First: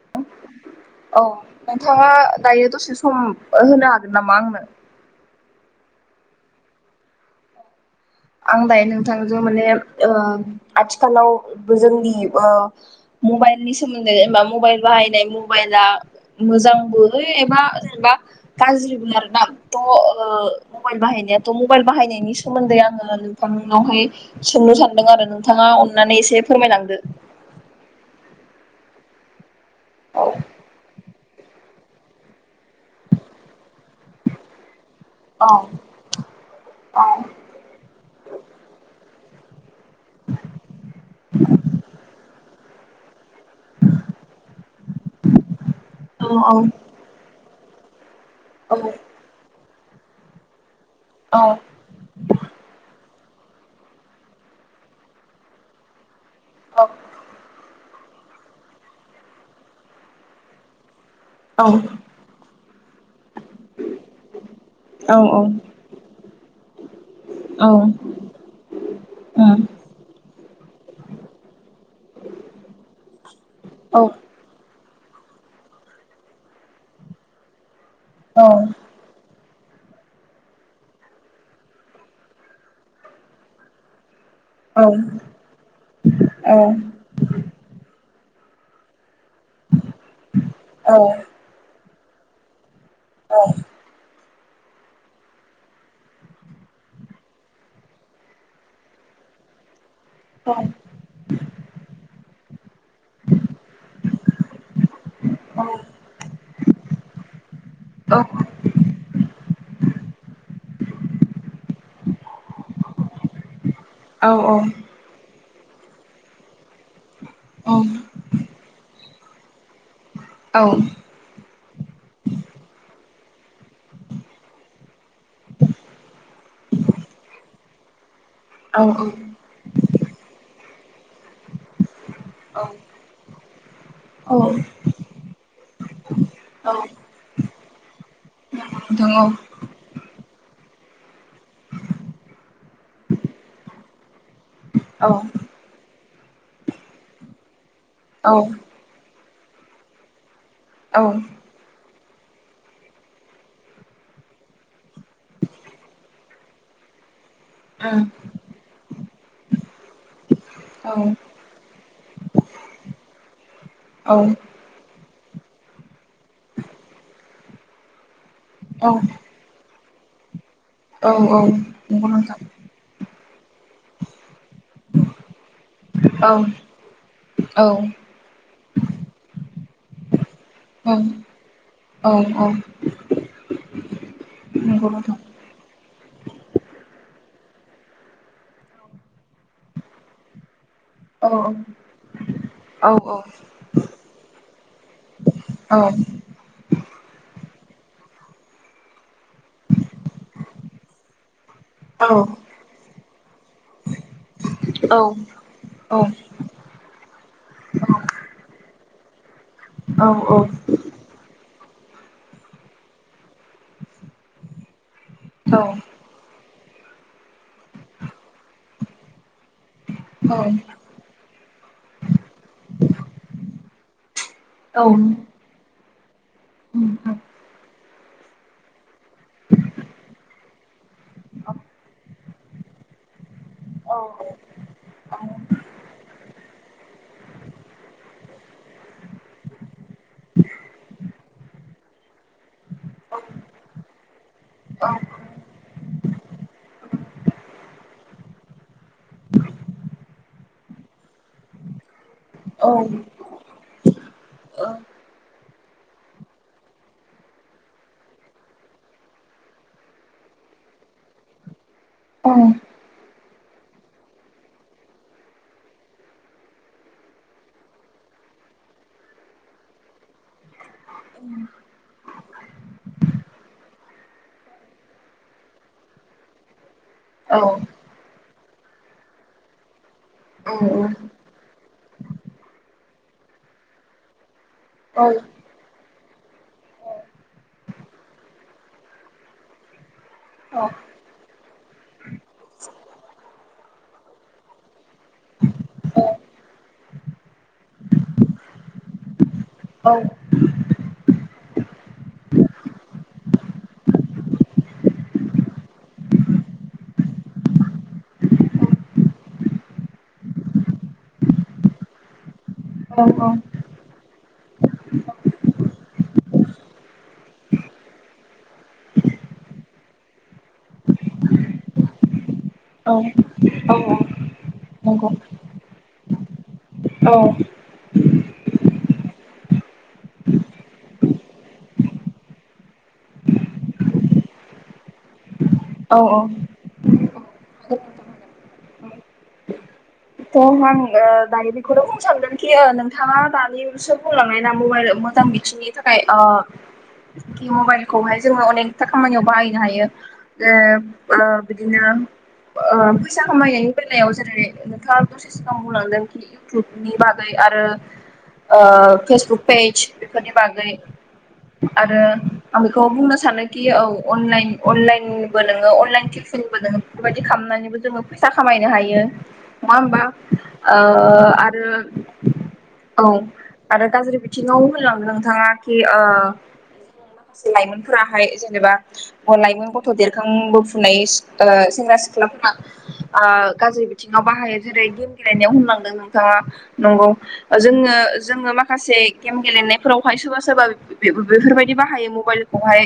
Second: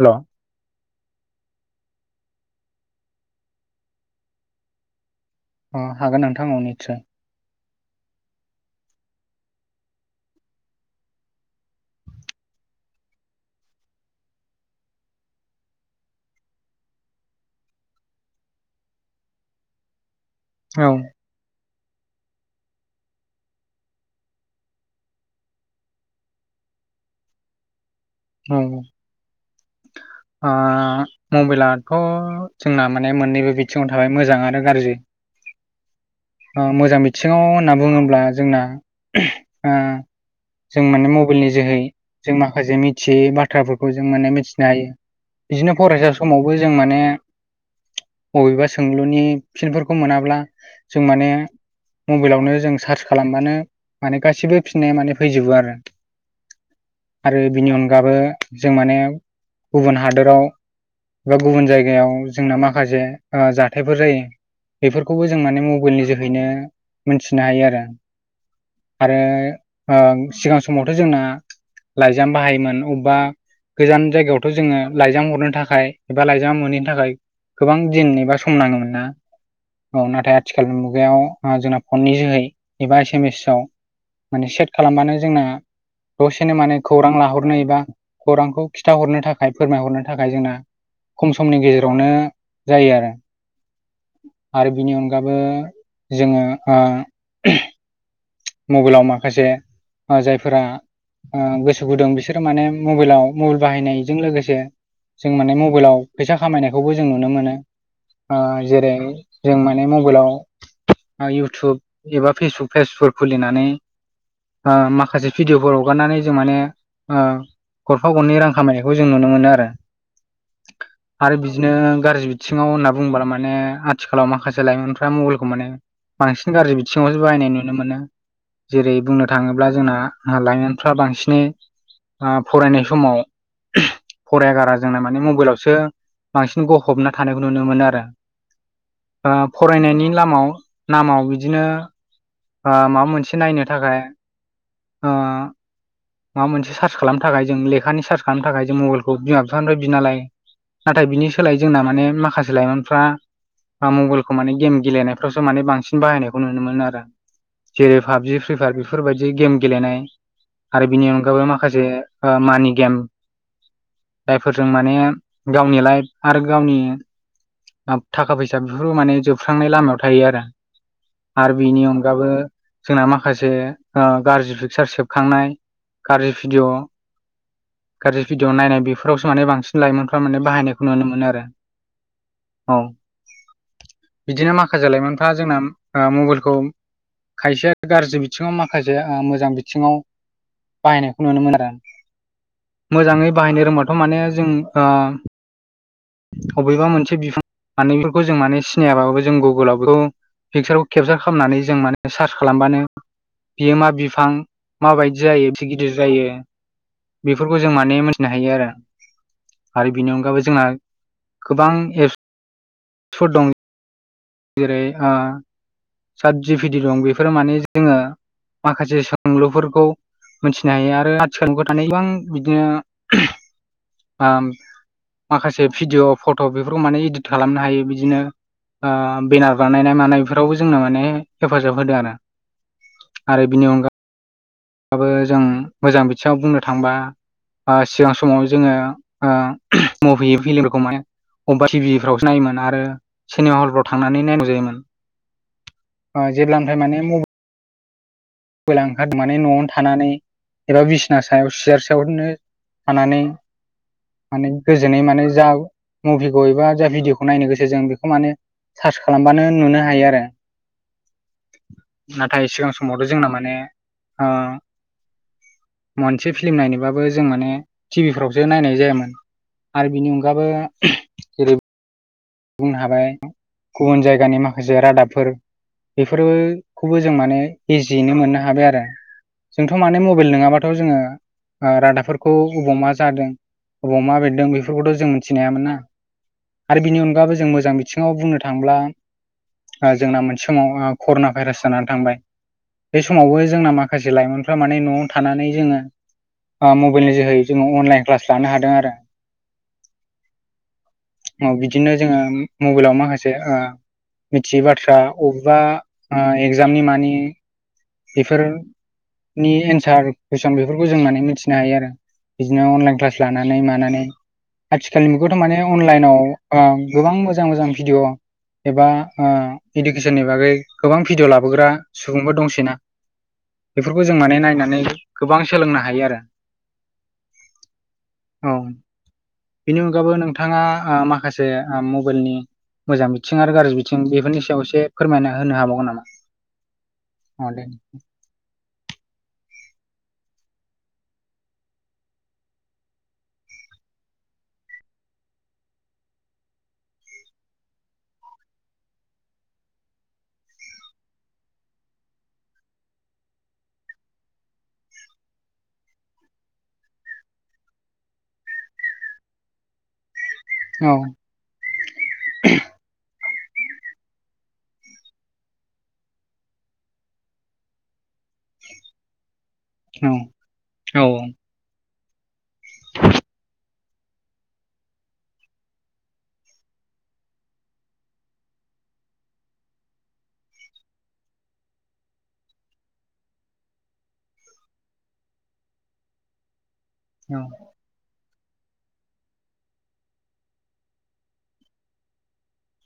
हेल' औ नोंथाङा दायो दसे सम होनो हागोन नामा आंनो अ हागोन नोंथां निस्सय आं दायो नोंथांजों माने ओ आथिखालाव जोंनि ओ मबाइल नि सोमोन्दै जेनबा मबाइल बाहायनाय मबाइला मोजांबो एबा जेनेबा गाज्रिबो आरोना' औ मबाइल बाहायनायाथ' मबाइल बाहायनायनि सोमोन्दै आं आङो नोंथांनाहाय सोंनो सानदों आरो नोंथाङा अननानै एसे फोरमायलांदो [inaudible] ह औ आ मबाइलाथ' जोंना माने मोननैबो बिथिङाव थाबाय मोजां आरो गाज्रि औ मोजां औ बिथिङाव होनना बुङोब्ला जोंना ओ जों माने मबाइलनि जोहै जों माखासे मिथियै बाथ्राफोरखौ जों माने मिथि बिदिनो फरायसा समावबो औ जों माने बबेबा औ सोंलुनि फिनफोरखौ मोनाब्ला जों माने औ मबाइलावनो जों सार्च खालामबानो माने गासिबो फिननाया माने फैजोबो आरो आरो बिनि गाबो जों माने गुबुन हादराव बा औ गुबुन जायगायाव जोंना माखासे जाथायफोर जायो औ बेफोरखौबो जों माने मबाइलनि जोहैनो मोनथिनो हायो औ आरो आरो सिगां समावथ' जोंना लाइजाम बाहायोमोन अबेबा औ गोजान जायगायावथ' जोङो लाइजाम हरनो थाखाय एबा लाइजाम मैनैनो थाखाय गोबां दिन औ बा सम नाङोमोन ना औ नाथाय आथिखाल मुगायाव जोंना फननि जोहै एबा एस एम एसआव माने सेट औ खालामबानो जोंना दसेनो माने खौरां लाहरनो एबा खौरांखौ खिन्थाहरनो थाखाय फोरमायहरनो थाखाय जोंना खम समनि गेजेरावनो जायो आरो आरो बिनि अनगाबो जोङो ओ मबेलाव माखासे जायफोरा ओ गोसो गुदुं बिसोर माने मबेलाव मबेल बाहायनायजों लोगोसे जों माने मबेलाव फैसा खामायनायखौबो जों नुनो मोनो ओ जेरै जों माने मबेलाव इउटुब एबा फेसबुक पेजफोर खुलिनानै औ ओ माखासे भिडिअफोर हगारनानै जों माने ओ गरफा गरनै रां खामायनायखौ जों नुनो मोनो आरो आरो बिदिनो गाज्रि बिथिङाव होनना बुंबला मा ने आथिखालाव माखासे लाइमोनफ्रा मबेलखौ माने बांसिन गाज्रि बिथिङावसो बाहायनाय नुनो मोनो जेरै बुंनो थाङोब्ला जोंना लाइमोनफ्रा बांसिनै ओ फरायनाय समाव फरायखगारा जोंना माने मबेलावसो बांसिन गफबना थानायखौ नुनो मोनो आरो नोंथां औ औ ओ फरायनायनि लामाव नामाव बिदिनो माबा मोनसे नायनो थाखाय औ ओ माबा मोनसे सार्च खालामनो थाखाय जों लेखानि सार्च खालामनो थाखाय औ जों मबेलखौ बिमा बिफानिफ्राय बिना लायो औ नाथाय बिनि सोलाय जोंना माने माखासे लाइमोनफ्रा बा मबेलखौ माने गेम गेलेनायफ्रावसो माने बांसिन बाहायनायखौ नुनो मोनो आरो जेरै पाबजि फ्रि फायार बेफोरबायदि गेम गेलेनाय बिनि औ औ अनगायै माखासे ओ मानि गेम जायफोरजों माने गावनि लाइफ आरो गावनि थाखा फैसा बेफोबो माने जोबस्रांनाय लामायाव थायो आरो औ आरो बिनि अनगाबो जोंना माखासे गाज्रि पिकसार सेबखांनाय गाज्रि भिडिअ गाज्रि भिडिअ नायनाय बेफोरावसो माने बांसिन लाइमोनफ्रा माने बाहायनायखौ नुनो मोनो आरो औ बिदिनो नंगौ माखासे नोंथां लाइमोनफ्रा जोंना ओ मबेलखौ खायसेया गाज्रि बिथिङाव माखासे मोजां बिथिङाव बाहायनायखौ औ नुनो मोनो आरो औ औ मोजाङै बाहायनो रोंबाथ' माने जों औ अबेबा मोनसे बिफां मान बेफोरखौ जों माने सिनायाबाबो जों गुगोलाव बेखौ पिकसारखौ केपसार खालामनानै जों माने सार्च नंगौ खालामबानो बियो मा बिफां नोंथां औ माबायदि जायो बिसे औ गिदिर जायो बेफोरखौ जों माने मोनथिनो हायो आरो आरो बेनि औ अनगाबो जोंना गोबां एपसफोर दं जेरै सातजिभिदि दं बेफोरो माने जोङो [inaudible] माखासे सोंलुफोरखौ मोनथिनो हायो आरो आथिखाल थानाय गोबां बिदिनो आ माखासे भिदिअ फट' बेफोरखौ माने इदित खालामनो हायो। बिदिनो ओ बेनार बानायनाय मानाय बेफोरावबो जोंनो माने हेफाजाब होदों आरो। आरो बिनि अनगा बो जों मोजां बिथिङाव बुंनो थांबा आ सिगां समाव जोङो ओ मभि फिलमफोरखौ माने अबेबा टिभिफ्राव नायोमोन आरो सिनेमा हलफोराव थांनानै नायगौ जायोमोन। जेब्लानिफाय माने म मबेला ओंखार माने नवावनो थानानै एबा बिसना सायाव सो [unintelligible] औ औ थानानै माने थ' गोजोनै माने जा मुभिखौ एबा जा भिडिअखौ नायनो गोसो जों बेखौ माने सार्च खालामबानो नुनो हायो आरो। [inaudible] नाथाय आं सिगां समावथ' जोंना माने ओ मोनसे फिल्म नायनोबाबो जों माने टिभिफ्रावसो नायनाय जायामोन। आरो बिनि अनगाबो जेरै बुंनो हाबाय गुबुन जायगानि माखासे रादाबफोर बेफोरबो खौबो जों ओ माने दायो इजियैनो मोननो हाबाय। आरो जोंथ' माने मबाइल नङाबाथ' जोङो रादाबफोरखौ अबाव मा जादों अबाव मा बेरदों बेफोर फोरखौथ' जों मिथिनो हायामोन ना आरो बिनि अनगाबो जों मोजां बिथिङाव बुंनो थांब्ला जोंना मोनसे समाव कर'ना भाइरास जानानै थांबाय बे समावबो जोंना माखासे लाइमोनफ्रा माने न'आव थानानै जोङो मबाइलनि जोहै जोङो अनलाइन क्लास लानो हादों। आरो औ। बिदिनो जोङो मबाइलाव माखासे ओ मिथियै बाथ्रा अबेबा एगजामनि मानि बेफोर नि एन्सार कुइसन बेफोरखौ जों माने मिथिनो हायो आरो। बिदिनो अनलाइन क्लास लानानै मानानै आथिखालनि मुगायावथ' माने अनलाइनाव ओ गोबां मोजां मोजां भिडिअ एबा ओ इडुकेसननि बागै गोबां भिडिअ लाबोग्रा सुबुंबो दंसैना बेफोरखौ जों माने नायनानै गोबां सोलोंनो हायो आरो। औ। औ बेनि अनगायैबो नोंथाङा माखासे मबाइलनि मोजां बिथिं आरो गाज्रि बिथिं बेफोरनि सायाव एसे फोरमायना होनो हाबावगोन नामा? अ दे। थ' आं ओ दायो बेखौनो बुं सानोन कि नोंथाङा दानिसो बुंलांनाय ना मबाइ मोजां बिथिंनि थाखाय मबाइलखौहाय जोङो अनेकथा खामानियाव बाहायनो हायो। ओ ओ बिदिनो ओ फैसा खामायनायनि बेलायाव जेरै नोंथाङा दसे सिगां बुंलांदों खि इउटुबनि बागै आरो आ फेसबुक पेेज बेफोरनि बागै औ आरो आं बेखौ बुंनो सानो औ अनलाइन अनलाइनबो नोङो अनलाइन टिउसनबो नोङो बेफोरबायदि खालामनानैबो जोङो फैसा खाम खामायनो हायो नङा होनबा। ओ औ आरो औ आरो गाज्रि बिथिङाव होनलाङो नोंथाङा कि ओ माखासे लाइमोनफोराहाय जेनेबा लाइमोन गथ' देरखांबोफुनाय ओ सेंग्रा सिख्लाफोरा ओ गाज्रि बिथिङाव बाहायो जेरै गेम गेलेनायाव होनलांदों नोंथाङा नंगौ। औ जोङो जोङो माखासे गेम गेलेनायफोरावहाय सोरबा सोरबा बेफोरबायदि बाहायो मबाइलखौहाय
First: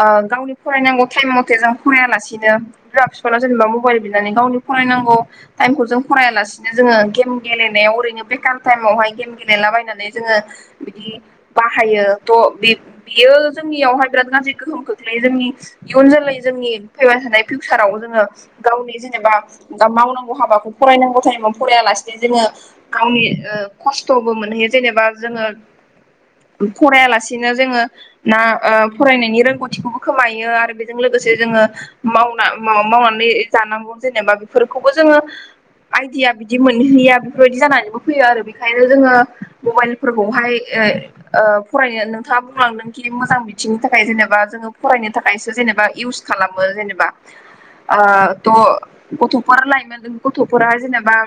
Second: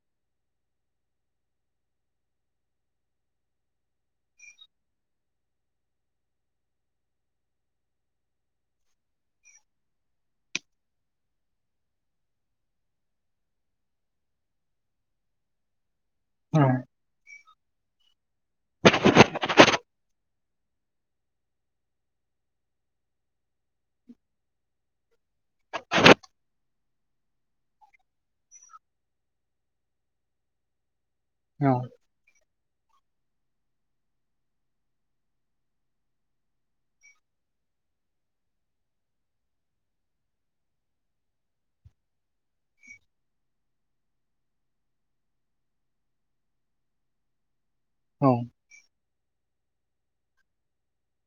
ओ गावनि फरायनांगौ टाइम मथे जों फरायालासिनो बिमा बिफानाव जेनेबा मबाइल बिनानै गावनि फरायनांगौ टाइमखौ जों फरायालासिनो जोङो गेम गेलेनायाव ओरैनो बेखार टाइमावहाय गेम गेलेलाबायनानै जोङो बिदि बाहायो थ' बियो जोंनियावहाय बिराद गाज्रि गोहोम खोख्लैयो इयुन जोलै जोंनि गोजोननाय फैबाय थानाय फिउचाराव जोङो गावनि जेनेबा मावनांगौ हाबाखौ फरायनांगौ टाइमाव फरायालासेनो जोङो गावनि ओ खस्थ'बो मोनहैयो जेनेबा जोङो फरायालासि बिदिनो जोङो ना ओ फरायनायनि रोंगौथिखौबो खोमायो आरो [unintelligible] लोगोसे जोङो मावना मावनानै जानांगौ जेनेबा बेफोरखौबो जोङो आइडिया बिदि मोनहैया बेफोरबायदि जानानैबो फैयो आरो बेखायनो जोङो मबाइलफोरखौहाय ओ फरायनो नोंथाङा बुंलांदोंखि मोजां बिथिंनि थाखाय जेनेबा जोङो फरायनो थाखायसो जेनेबा इयुज खालामो जेनेबा ओ थ' [unintelligible] लायमोन गथ'फोरा जेनेबा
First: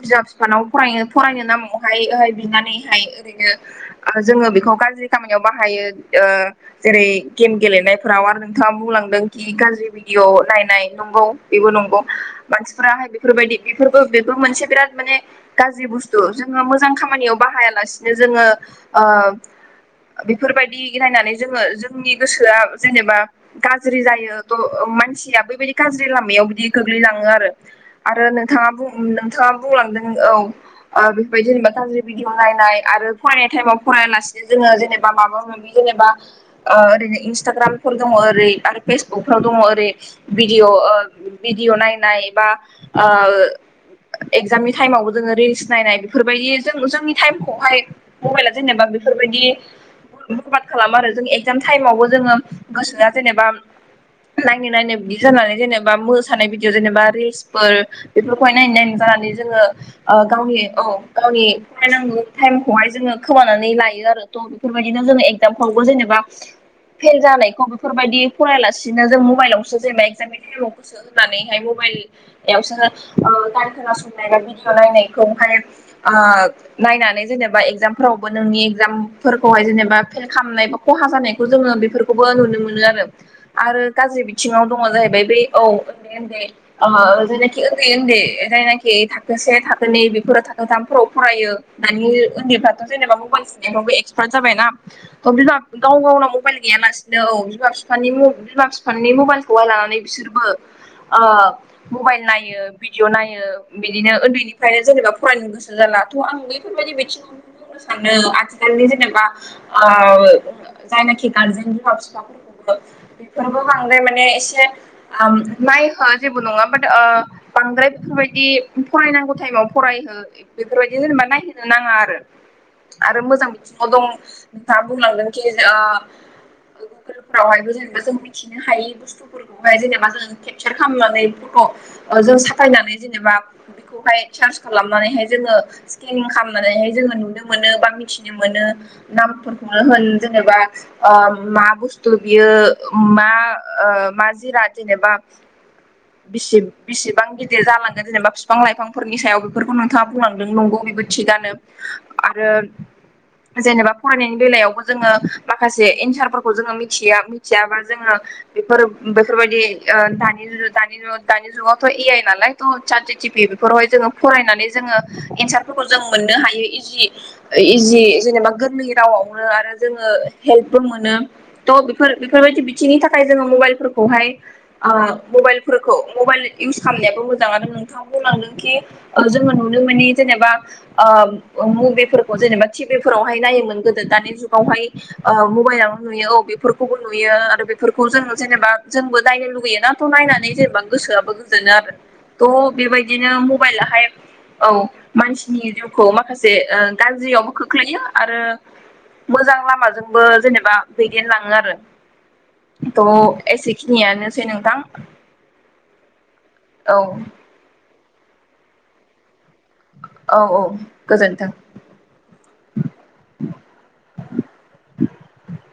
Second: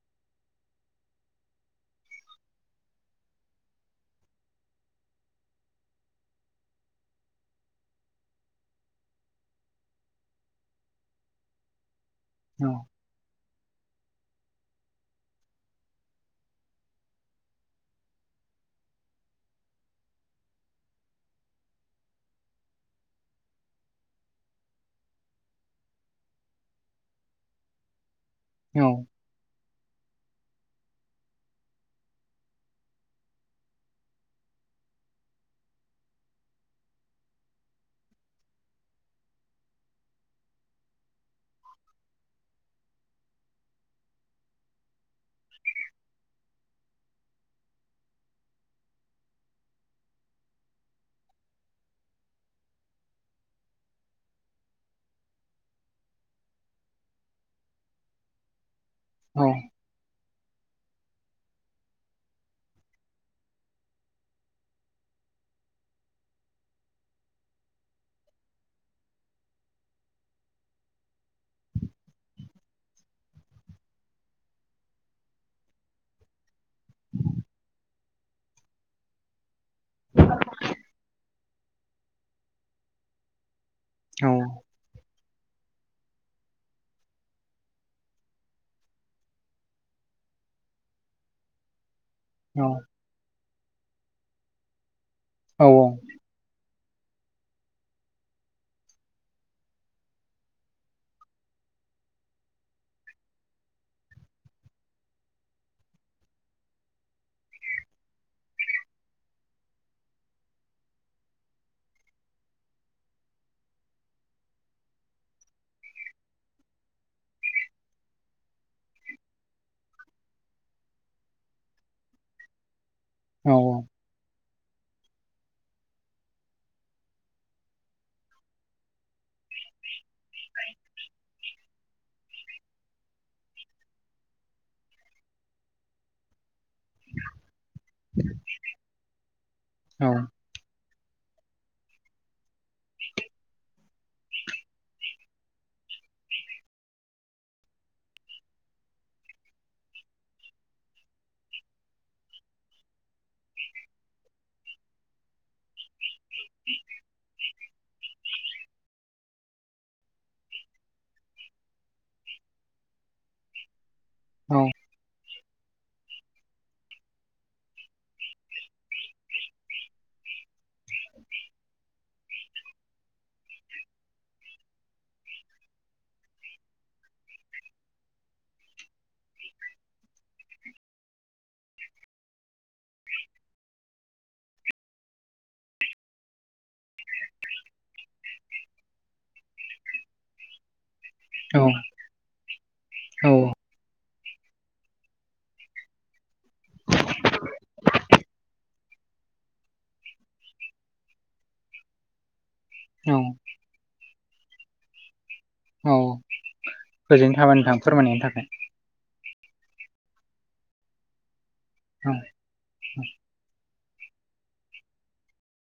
बिमा बिफानाव फरायनो फरायनो नामावहाय बिनानैहाय ओरैनो जोङो बेखौ गाज्रि खामानियाव बाहायो ओ जेरै गेम गेलेनायफोराव आरो नोंथाङा बुंलांदों खि गाज्रि बिदिअ नायनाय नंगौ बेबो नंगौ मानसिफ्राहाय बेफोरबायदि बिफोरबो बेफोरबो मोनसे बिरात माने गाज्रि बुस्थु जोङो मोजां खामानियाव बाहाया लासिनो जोङो ओ ओ बेफोरबायदि नायनानै जोङो जोंनि गोसोआ जेनेबा गाज्रि जायो मानसिया बेैबायदि गाज्रि लामायाव बिदि गोग्लैलाङो आरो नोंथाङा नोंथाङा बुंलांदों औ। ओ बेफोरदि जेनेबा गाज्रि भिदिअ नायनाय आरो फरायनाय टाइमाव फरायालासिनो जोङो जेनेबा माबा होन जेनेबा ओ ओरैनो इनस्थाग्रामफोर दंङ ओरै फेसबुक फोराव दंङ ओरै बिदिअ ओ भदिअ नायनाय बा ओ एगजामनि टाइमावबो जोङो रिल्स नायनाय बेफोरबायदि जों जोंनि टाइमखौहाय मबाइला जेनेबा बेफोर बायदि प्रबाद खालामो आरो जों एगजाम टाइमावबो जोङो गोसोआ जेनेबा नायनो नायनो बिदि जानानै जेनेबा मोसानाय बिदियाव जेनेबा रिल्सफोर बेफोरखौहाय नायनो नायनानै जानानै जोङो ओ गावनि औ गावनि फरायनांगौ टाइमखौहाय जोङो खोमानानै लायो आरो थ' बेफोरबायदिनो जोङो एगजामफ्राव बुजेनबा फेल जानायखौ बेफोरबायदि फरायलासिनो जों मबाइलावसो जेनेबा एगजामनि टाइमाव गोसो होनानैहाय मबाइल बेयावसो ओ गान खोनासंनाय बा भिडिअ नायनायखौहाय आ नायनानै माने जेनेबा नोंनि एक्जामफोरावबो नोनि एक्जामफोर फोरखौहाय जेनेबा फेल खालामनाय बा खहा जानायखौ जोङो बेफोरखौबो नुनो मोनो आरो। आरो गाज्रि बिथिङाव दङ जाहैबाय बे औ उन्दै उन्दै ओ जायनाखि उन्दै उन्दै जायनाखि थाखो से थाखोनि‌ बेफोरो थाखोथामफोराव फरायो मानि उन्दैफ्राथ' जेनेबा मबाइल थुनायफ्रावबो एक्सपार्ट जाबायना बिबा गाव गावनाव मबाइल गैयालासे बिदिनो औ बिमा बिफानि बिमा बिफानि मबाइलखौहाय लानानै बिसोरबो ओ मबाइल नायो भिडिअ' नायो बिदिनो उन्दैनिफ्रायनो जेनेबा फरायनो गोसो जालाथ' आं बे बेफोरबायदि बि बुंनो सानो आथिखालनि जेनेबा ओ जायनाखि गारजेन बिमा बिफाफोरखौबो बिसोरबो बांद्राय माने एसे आम [unintelligible] नंआ बाद ओ बांद्राय बेफोरबायदि फरायनांगौ थाइमाव फरायहो बेफोरबायदि जेनेबा नायहोनो नाङा आरो आरो मोजां बिथिंआव दं [unintelligible] बुंलांगोनखि ओ गुगोल फोरावहायबो जेनेबा जों मिथिनो हायि बुस्थुफोरखौहाय जेनेबा जों केपचार खालामनानै [unintelligible] ' जों साफायनानै जेनेबा खौहाय सार्च खालामनानैहाय जोङो स्केनिं खालामनानैहाय जोङो नुनो मोनो बा मिथिनो मोनो। नामफोरखौनो होन जेनेबा ओ मा बुस्थु बियो मा ओ मा जिराद जेनेबा [inaudible] बिसिब बिसिबां गिदिर जालांगोन जेनेबा बिफां लाइफांफोरनि सायाव बेफोरखौ नोंथाङा बुंलांदों नंगौ बेबायदि थिगानो आरो जेनेबा फरायनायनि बेलायावबो जोङो माखासे एन्सारफोरखौ जोङो मिथिया मिथियाबा जोङो बेफोर बेफोरबायदि दानि दानि दानि जुगावथ' ए आइ नालाय थ' चिटिपिि बेफोरावहाय जोङो फरायनानै जोङो एन्सारफोरखौ जों मोननो हायो इजि इजि जेनेबा गोरलै रावआवनो आरो जोङो हेल्पबो मोनो थ बेफोर बेफोरबायदि बिथिंनि थाखाय जोङो मबाइलफोरखौहाय मबल फोरखौ मबाइल इउस खालामनायाबो मोजां आरो नोंथां बुंलांदों कि जोङो नुनो मे जेनेबा मुभिफोरखौ जेनेबा टिभि फोरावहाय नायोमोन गोदो दानि जुगावहायु थायनानै नुयो औ बेफोरखौबो नुयो आरो बेफोरखौ जों जेनेबा जोंबो नायनो लुुबैय नाथ' नायनानै जेनेबा गोसोआबो गोजोनो आरो थह बेबायदिनो मबाइलाहाय औ मानसिनि जिउखौ माखासे ओ गाज्रियावबो खोख्लैयो आरो मोजां लामाजोंबो जेनेबा दैदेनलाङो आरो थ' एसेखिनियानोसै नोंथां औ गोजोंनो थाबाय नोंथां फोरमायनायनि थाखाय औ औ गोजोनथों औ [unintelligible]